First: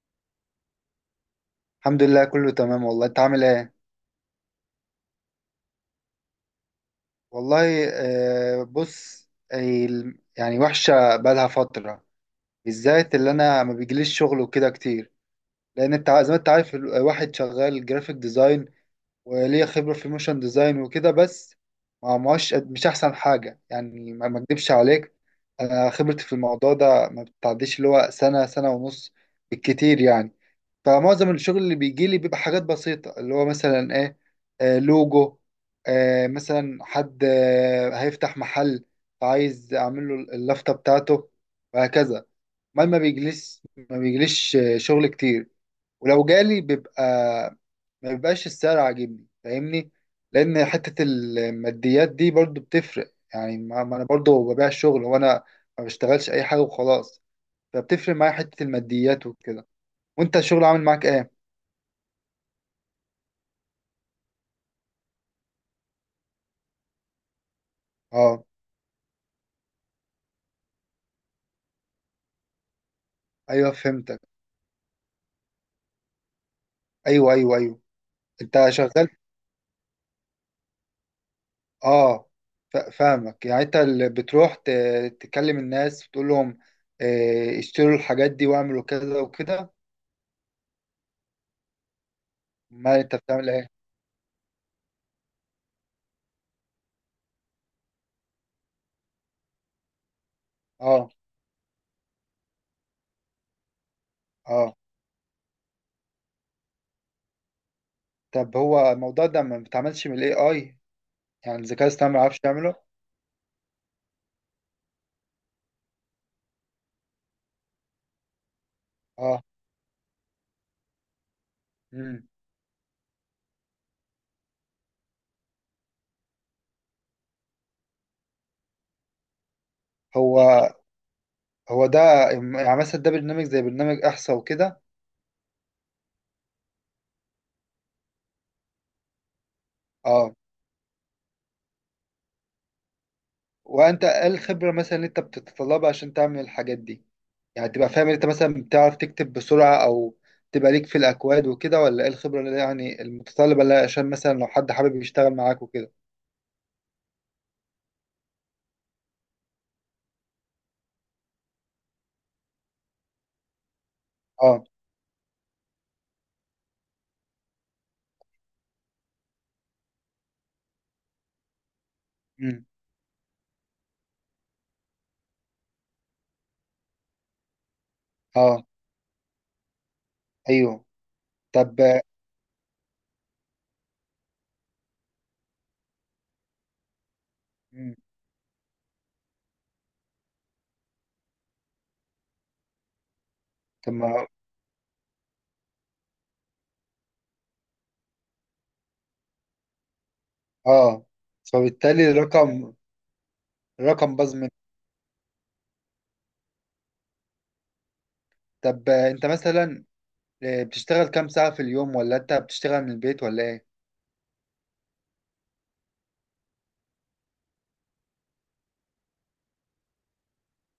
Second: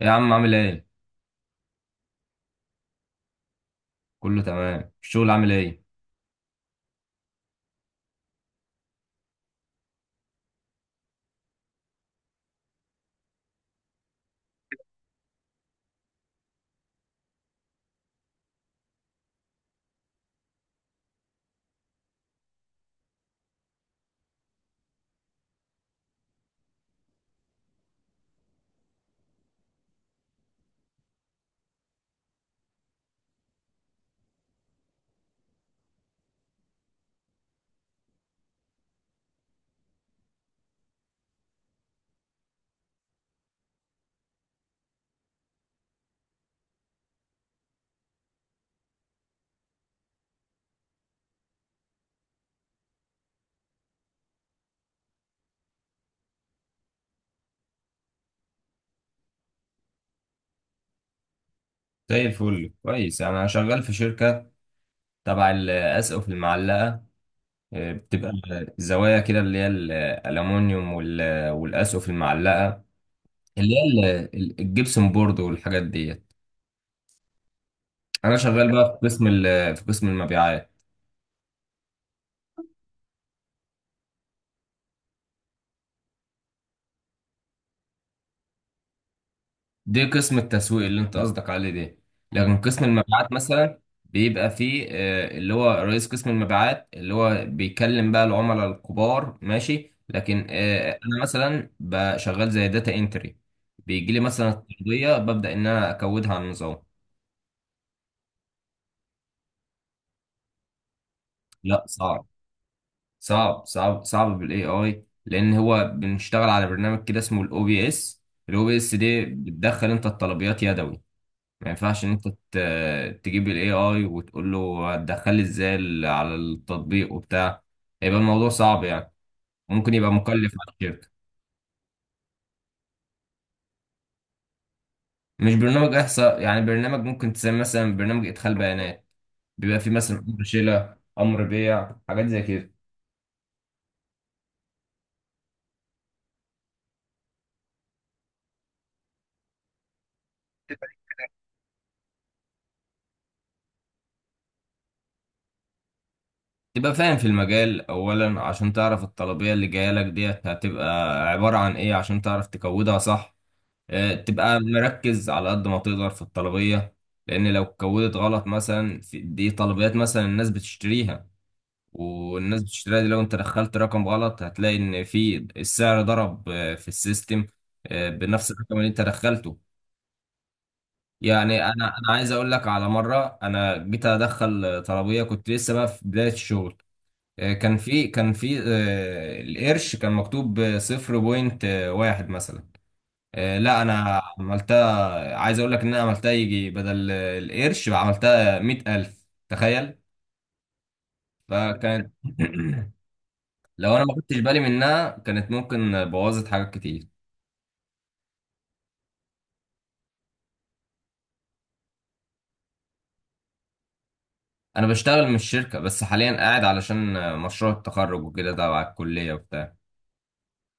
يا عم عامل ايه؟ الحمد لله، كله تمام والله. انت عامل ايه؟ كله تمام، الشغل عامل ايه؟ والله بص. يعني وحشه بقالها فتره، بالذات اللي انا ما بيجيليش شغل وكده كتير، لان انت زي ما انت عارف، الواحد شغال جرافيك ديزاين وليه خبره في الموشن ديزاين وكده. بس ما ماش مش احسن حاجه يعني، ما اكدبش عليك. انا خبرتي في الموضوع ده ما بتعديش اللي هو سنه، سنه ونص بالكتير يعني. فمعظم الشغل اللي بيجي لي بيبقى حاجات بسيطة، اللي هو مثلا ايه، لوجو، مثلا حد هيفتح محل، عايز اعمل له اللافتة بتاعته، وهكذا. ما ما بيجلس ما بيجليش شغل كتير، ولو جالي بيبقى ما بيبقاش السعر عاجبني، فاهمني؟ لان حتة الماديات دي برضو بتفرق، يعني ما انا برضو ببيع الشغل، وانا ما بشتغلش اي حاجة وخلاص، فبتفرق معايا حتة الماديات وكده. وانت الشغل عامل معاك ايه؟ زي الفل، كويس، انا شغال في شركة تبع الاسقف المعلقة. بتبقى اه. زوايا كده اللي هي الالومنيوم والاسقف المعلقة ايوه اللي هي فهمتك. الجبسون بورد والحاجات ديت. ايوه، ايوه، ايوه. انا انت شغال بقى في شغال. في قسم المبيعات. اه. فاهمك، يعني انت اللي بتروح تكلم الناس وتقول لهم اشتروا الحاجات دي واعملوا كذا وكده. دي قسم التسويق اللي انت قصدك عليه دي. مم. لكن قسم ما انت المبيعات بتعمل ايه. مثلا بيبقى فيه اللي هو رئيس قسم المبيعات اللي هو بيكلم بقى العملاء الكبار، ماشي، لكن اه. انا مثلا بشغال زي داتا انتري. بيجي لي مثلا اه. التغطية ببدأ ان انا اكودها على النظام. طب هو الموضوع ده ما بيتعملش من الاي اي؟ يعني لا، الذكاء الاصطناعي ما صعب. يعرفش يعمله؟ صعب بالاي اي، لان هو بنشتغل على برنامج كده اسمه الاو بي اس. الاو بي اس دي اه. بتدخل انت الطلبيات يدوي. ما ينفعش ان انت امم. تجيب الاي اي وتقول له هتدخل لي ازاي على التطبيق وبتاع. هيبقى الموضوع صعب يعني، ممكن يبقى مكلف هو على الشركه. هو ده، يعني مثلا ده برنامج زي برنامج احصى وكده. مش برنامج احصاء، يعني برنامج ممكن تسمي مثلا برنامج ادخال بيانات. بيبقى فيه مثلا اه. امر شيله، امر بيع، حاجات زي كده. وانت ايه الخبرة مثلا اللي انت بتتطلبها عشان تعمل الحاجات دي؟ يعني تبقى فاهم انت مثلا، بتعرف تكتب بسرعة او تبقى ليك في الاكواد وكده، ولا ايه الخبرة اللي يعني المتطلبة، اللي عشان مثلا لو حد حابب يشتغل معاك وكده؟ تبقى فاهم في المجال اولا عشان تعرف الطلبيه اللي جايه لك ديت هتبقى عباره عن ايه عشان تعرف تكودها صح. تبقى اه. مركز على قد ما تقدر في الطلبية. لأن لو اتكودت غلط مثلا، في دي طلبيات مثلا الناس بتشتريها، والناس امم. بتشتريها دي لو انت دخلت رقم غلط هتلاقي ان في السعر ضرب في السيستم بنفس اه. الرقم اللي انت دخلته. ايوه. يعني انا طب. انا عايز اقول لك على مرة انا جيت ادخل طلبية، كنت لسه بقى في بداية الشغل. كان مم. في كان في القرش كان مكتوب صفر بوينت واحد مثلا. لا، طب انا ما عملتها، عايز اقول لك ان انا عملتها يجي بدل القرش عملتها مئة الف، تخيل. اه. فبالتالي فكانت الرقم، لو انا ما الرقم باظ خدتش منك. بالي منها كانت ممكن بوظت حاجات كتير. طب انت مثلا بتشتغل كام ساعة في اليوم، ولا انت بتشتغل من البيت، ولا ايه؟ انا بشتغل من الشركة بس حاليا قاعد علشان مشروع التخرج وكده تبع الكلية وبتاع.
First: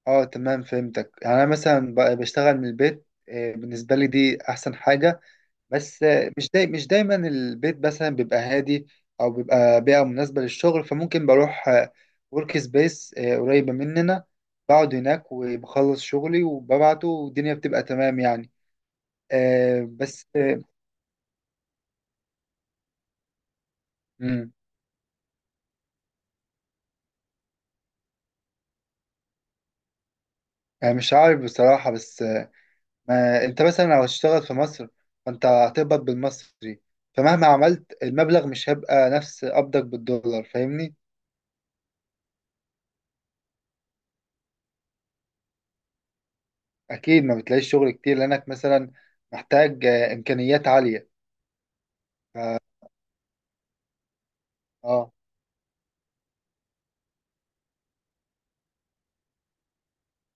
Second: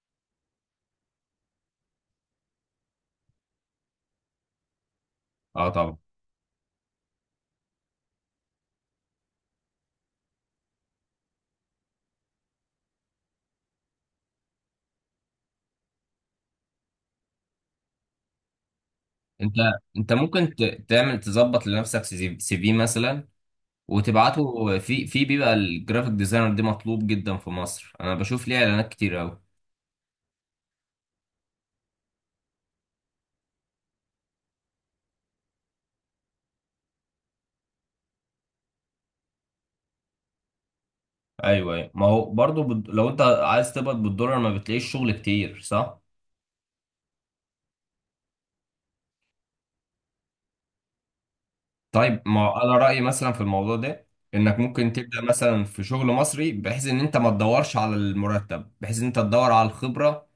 اه تمام فهمتك. يعني انا مثلا بشتغل من البيت، بالنسبة لي دي احسن حاجة. اه، طبعا. بس مش داي مش دايما البيت مثلا بيبقى هادي او بيبقى بيئة مناسبة للشغل، فممكن بروح ورك سبيس قريبة مننا، بقعد هناك وبخلص شغلي وببعته، والدنيا بتبقى تمام يعني. انت آه، انت بس ممكن آه، تعمل تظبط لنفسك سي في مثلا مم، وتبعته في بيبقى الجرافيك ديزاينر دي مطلوب جدا في مصر، انا بشوف ليه اعلانات كتير. آه، مش عارف بصراحة، بس ما انت مثلا لو هتشتغل في مصر، فانت هتقبض بالمصري، فمهما عملت المبلغ مش هيبقى نفس قبضك بالدولار، فاهمني. ايوه، أيوة. ما هو برضو لو انت عايز تقبض بالدولار ما بتلاقيش شغل كتير، صح؟ اكيد ما بتلاقيش شغل كتير، لانك مثلا محتاج امكانيات عالية. طيب، ما هو انا رايي مثلا في الموضوع ده انك ممكن اه. تبدا مثلا في شغل مصري بحيث ان انت ما تدورش على المرتب، بحيث ان انت تدور على الخبره،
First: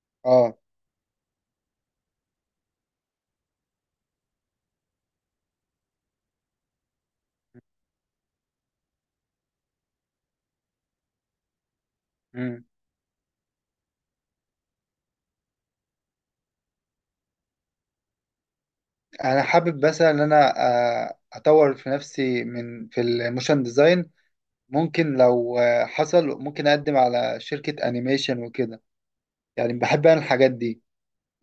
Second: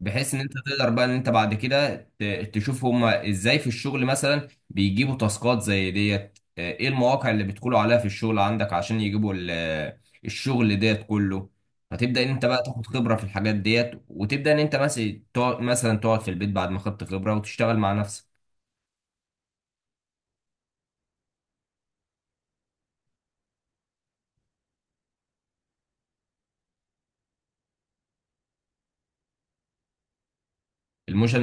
بحيث ان انت اه. تقدر بقى ان انت بعد كده تشوف هما ازاي في الشغل مثلا بيجيبوا تاسكات زي ديت. ايه المواقع اللي بيدخلوا عليها في الشغل عندك عشان يجيبوا الشغل ديت كله. فتبدأ ان انت بقى مم. تاخد خبرة في الحاجات ديت، وتبدأ ان انت مثلا تقعد مثلا تقعد في البيت بعد ما خدت خبرة وتشتغل مع نفسك. انا حابب بس ان انا اطور في نفسي من في الموشن ديزاين. ممكن لو حصل، ممكن اقدم على شركة انيميشن وكده، يعني بحب انا الحاجات دي.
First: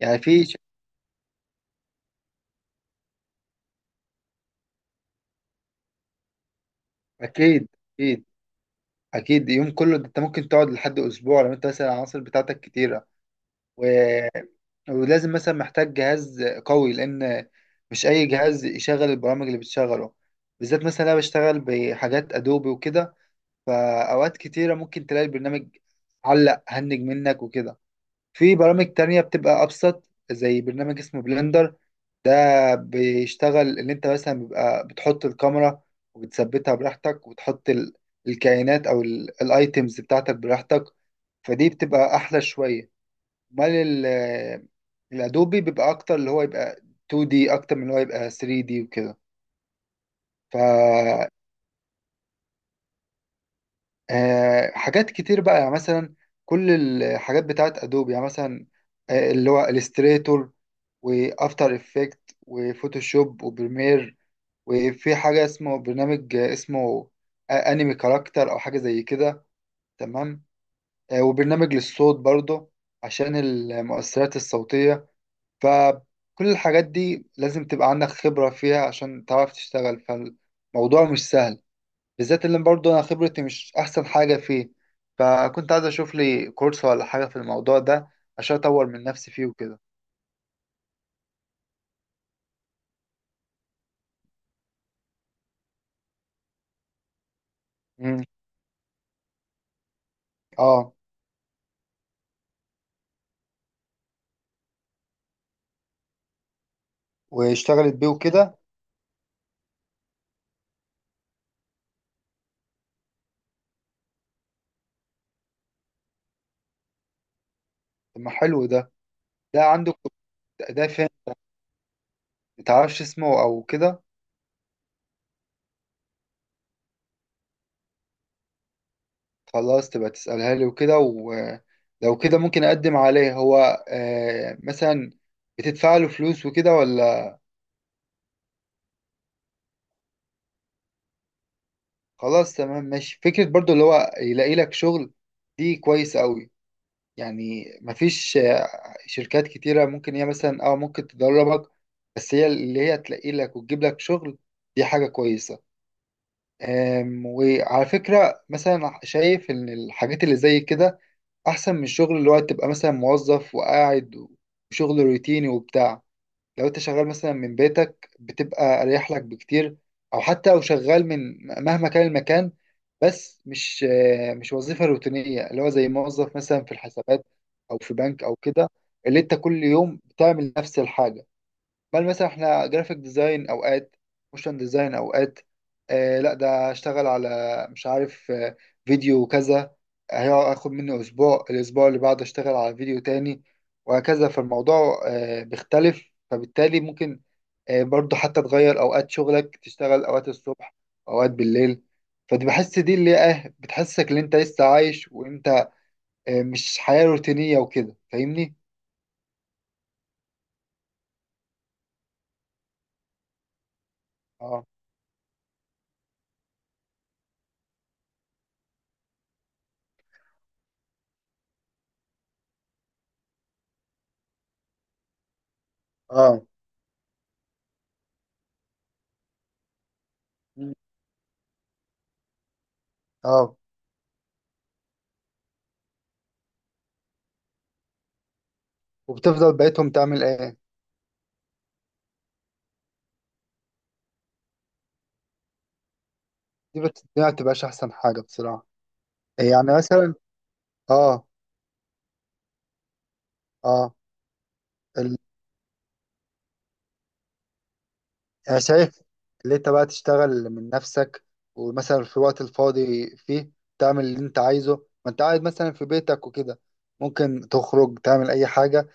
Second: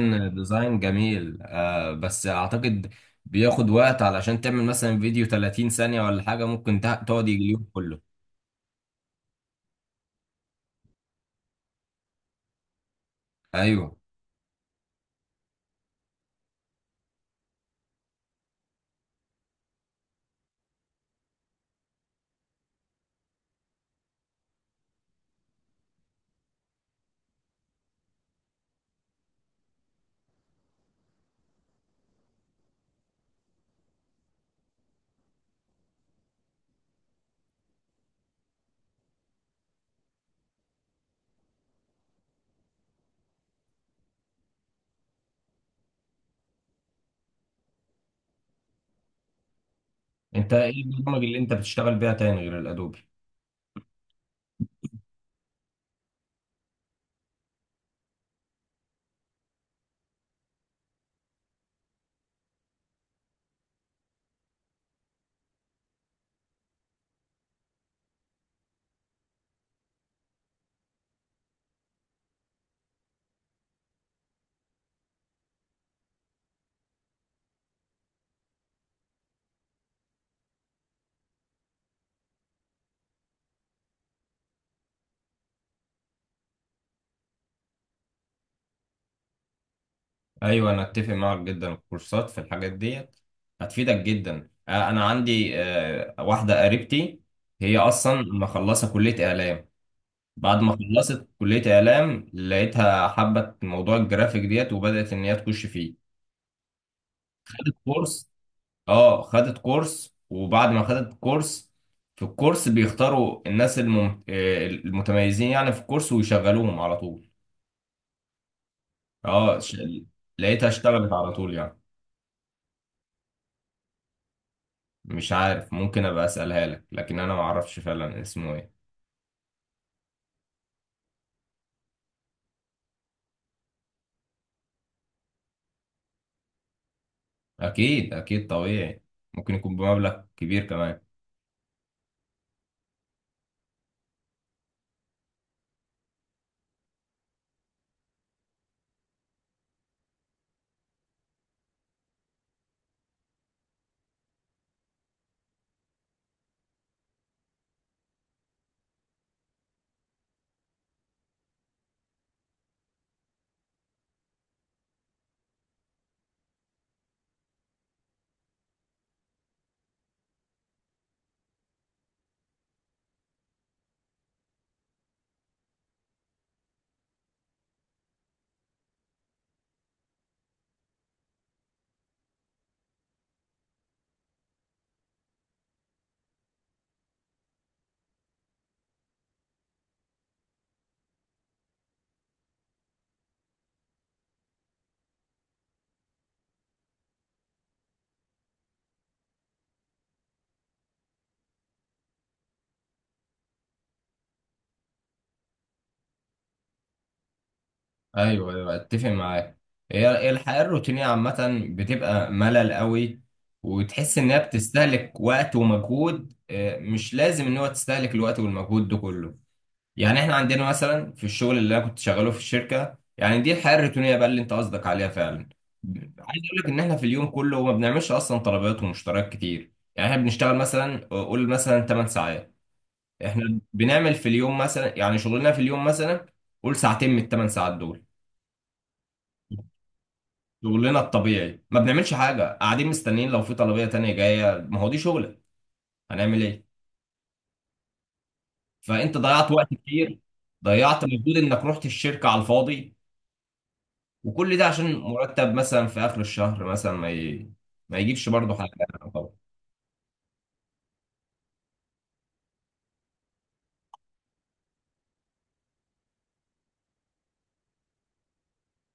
يعني في ديزاين جميل، آه، بس اعتقد بياخد وقت. علشان تعمل مثلا فيديو 30 ثانية ولا حاجة ممكن تقعد يجي اليوم اكيد. كله. اكيد. اكيد يوم كله. ده انت ممكن تقعد لحد اسبوع لو انت مثلا العناصر بتاعتك كتيرة. و... ايوه. ولازم مثلا، محتاج جهاز قوي، لان مش اي جهاز يشغل البرامج اللي بتشغله، بالذات مثلا انا بشتغل بحاجات ادوبي وكده. فأوقات كتيرة ممكن تلاقي البرنامج علق، هنج منك وكده. في برامج تانية بتبقى أبسط، زي برنامج اسمه بلندر. ده بيشتغل اللي انت مثلا بيبقى بتحط الكاميرا وبتثبتها براحتك، وتحط الكائنات او الايتيمز بتاعتك براحتك، فدي بتبقى احلى شوية. امال الادوبي بيبقى اكتر، اللي هو يبقى 2D اكتر من اللي هو يبقى 3D وكده. انت ف ايه البرامج اللي انت بتشتغل بيها تاني غير الادوبي؟ آه، حاجات كتير بقى، يعني مثلا كل الحاجات بتاعت ادوبي. يعني مثلا اللي هو الستريتور وافتر افكت وفوتوشوب وبريمير، وفي حاجه اسمه برنامج اسمه انمي كاركتر او حاجه زي كده، تمام. وبرنامج للصوت برضه، عشان المؤثرات الصوتيه. فكل الحاجات دي لازم تبقى عندك خبره فيها عشان تعرف تشتغل، فالموضوع مش سهل، بالذات اللي برضه انا خبرتي مش احسن حاجه فيه. فكنت عايز اشوف لي كورس ولا حاجه في الموضوع ده، عشان اطور من نفسي فيه وكده. ايوه، انا اتفق معاك جدا، الكورسات في الحاجات ديت هتفيدك جدا. انا عندي واحده قريبتي هي اصلا امم. مخلصه كليه اعلام. بعد ما اه. خلصت كليه اعلام لقيتها حبت موضوع الجرافيك ديت وبدات ان هي تخش فيه. خدت واشتغلت بيه كورس. وكده. اه، خدت كورس، وبعد ما خدت كورس، في الكورس بيختاروا الناس المتميزين يعني في الكورس ويشغلوهم على طول. طب ما حلو ده. اه، ده عندك. لقيتها ده فين؟ اشتغلت على طول يعني. متعرفش اسمه او كده؟ مش عارف، ممكن ابقى اسالها لك، لكن انا ما اعرفش فعلا اسمه ايه. خلاص تبقى تسألها لي وكده، ولو كده ممكن اقدم عليه. هو مثلا بتدفع له فلوس وكده ولا؟ اكيد، اكيد، طبيعي. ممكن يكون بمبلغ كبير كمان. خلاص تمام ماشي. فكرة برضو اللي هو يلاقي لك شغل، دي كويس قوي. يعني مفيش شركات كتيرة، ممكن هي مثلا ممكن تدربك، بس هي اللي هي تلاقي لك وتجيب لك شغل، دي حاجة كويسة. وعلى فكرة مثلا، شايف إن الحاجات اللي زي كده أحسن من الشغل اللي هو تبقى مثلا موظف وقاعد، وشغل روتيني وبتاع. لو انت شغال مثلا من بيتك، بتبقى اريح لك بكتير، او حتى لو شغال من مهما كان المكان، بس مش مش وظيفة روتينية، اللي هو زي موظف مثلا في الحسابات او في بنك او كده، اللي انت كل يوم بتعمل نفس الحاجة. بل مثلا احنا جرافيك ديزاين اوقات، موشن ديزاين اوقات، لا ده اشتغل على، مش عارف فيديو كذا، هياخد مني اسبوع، الاسبوع اللي بعده اشتغل على فيديو تاني، وهكذا. فالموضوع بيختلف، فبالتالي ممكن برضو حتى تغير اوقات شغلك، تشتغل اوقات الصبح، اوقات بالليل، فدي بحس دي اللي بتحسسك ان انت لسه عايش، وانت مش حياة روتينية وكده، ايوه، فاهمني؟ ايوه، اتفق معاك. هي الحياه الروتينيه عامه بتبقى ملل قوي، وتحس انها اه. بتستهلك وقت ومجهود. مش لازم ان هو تستهلك الوقت والمجهود ده كله. يعني احنا عندنا مثلا في الشغل اللي انا كنت شغاله في الشركه، يعني دي الحياه الروتينيه بقى اللي انت قصدك عليها فعلا. اه. عايز اقول لك ان احنا في اليوم كله ما بنعملش اصلا طلبات ومشتريات كتير. يعني احنا بنشتغل مم. مثلا قول مثلا 8 ساعات. اه. احنا بنعمل في اليوم مثلا، يعني شغلنا في اليوم مثلا قول ساعتين من الثمان ساعات دول. وبتفضل بقيتهم تعمل ايه؟ شغلنا الطبيعي ما بنعملش حاجه، قاعدين مستنيين لو في طلبيه تانية جايه. ما هو دي شغلك، هنعمل ايه؟ دي ما بتبقاش احسن حاجه بصراحه، فانت ضيعت وقت يعني مثلا. كتير، ضيعت اه. مجهود انك رحت الشركه على الفاضي. اه. وكل ده عشان ال... مرتب مثلا في اخر الشهر مثلا ما يجيبش برضه انا حاجه. شايف طبعا. اللي انت بقى تشتغل من نفسك، ومثلا في الوقت الفاضي فيه تعمل اللي انت عايزه. ما انت قاعد مثلا في بيتك وكده، ممكن تخرج تعمل اي حاجه،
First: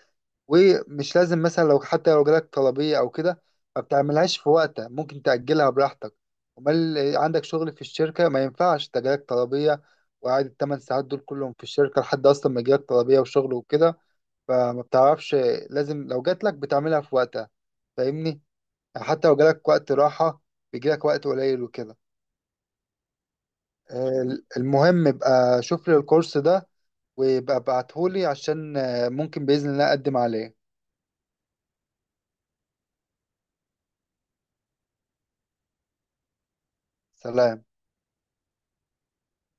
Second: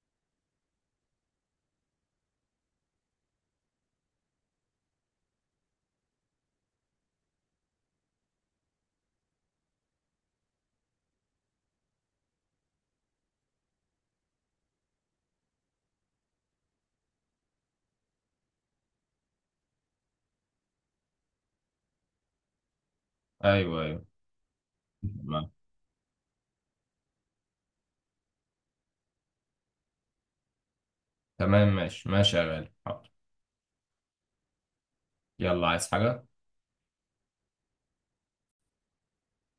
ومش لازم مثلا، لو حتى لو جالك طلبية أو كده ما بتعملهاش في وقتها، ممكن تأجلها براحتك. أمال عندك شغل في الشركة ما ينفعش، ده جالك طلبية وقاعد التمن ساعات دول كلهم في الشركة لحد أصلا ما يجيلك طلبية وشغل وكده، فما بتعرفش. لازم لو جاتلك بتعملها في وقتها، فاهمني. يعني حتى لو جالك وقت راحة، بيجيلك وقت قليل وكده. ايوه، ايوه. آه، المهم ابقى شوف لي الكورس ده، وابقى ابعتهولي عشان ممكن بإذن الله أقدم عليه. تمام، ماشي، ماشي يا غالي، حاضر. يلا، عايز حاجه؟ سلام.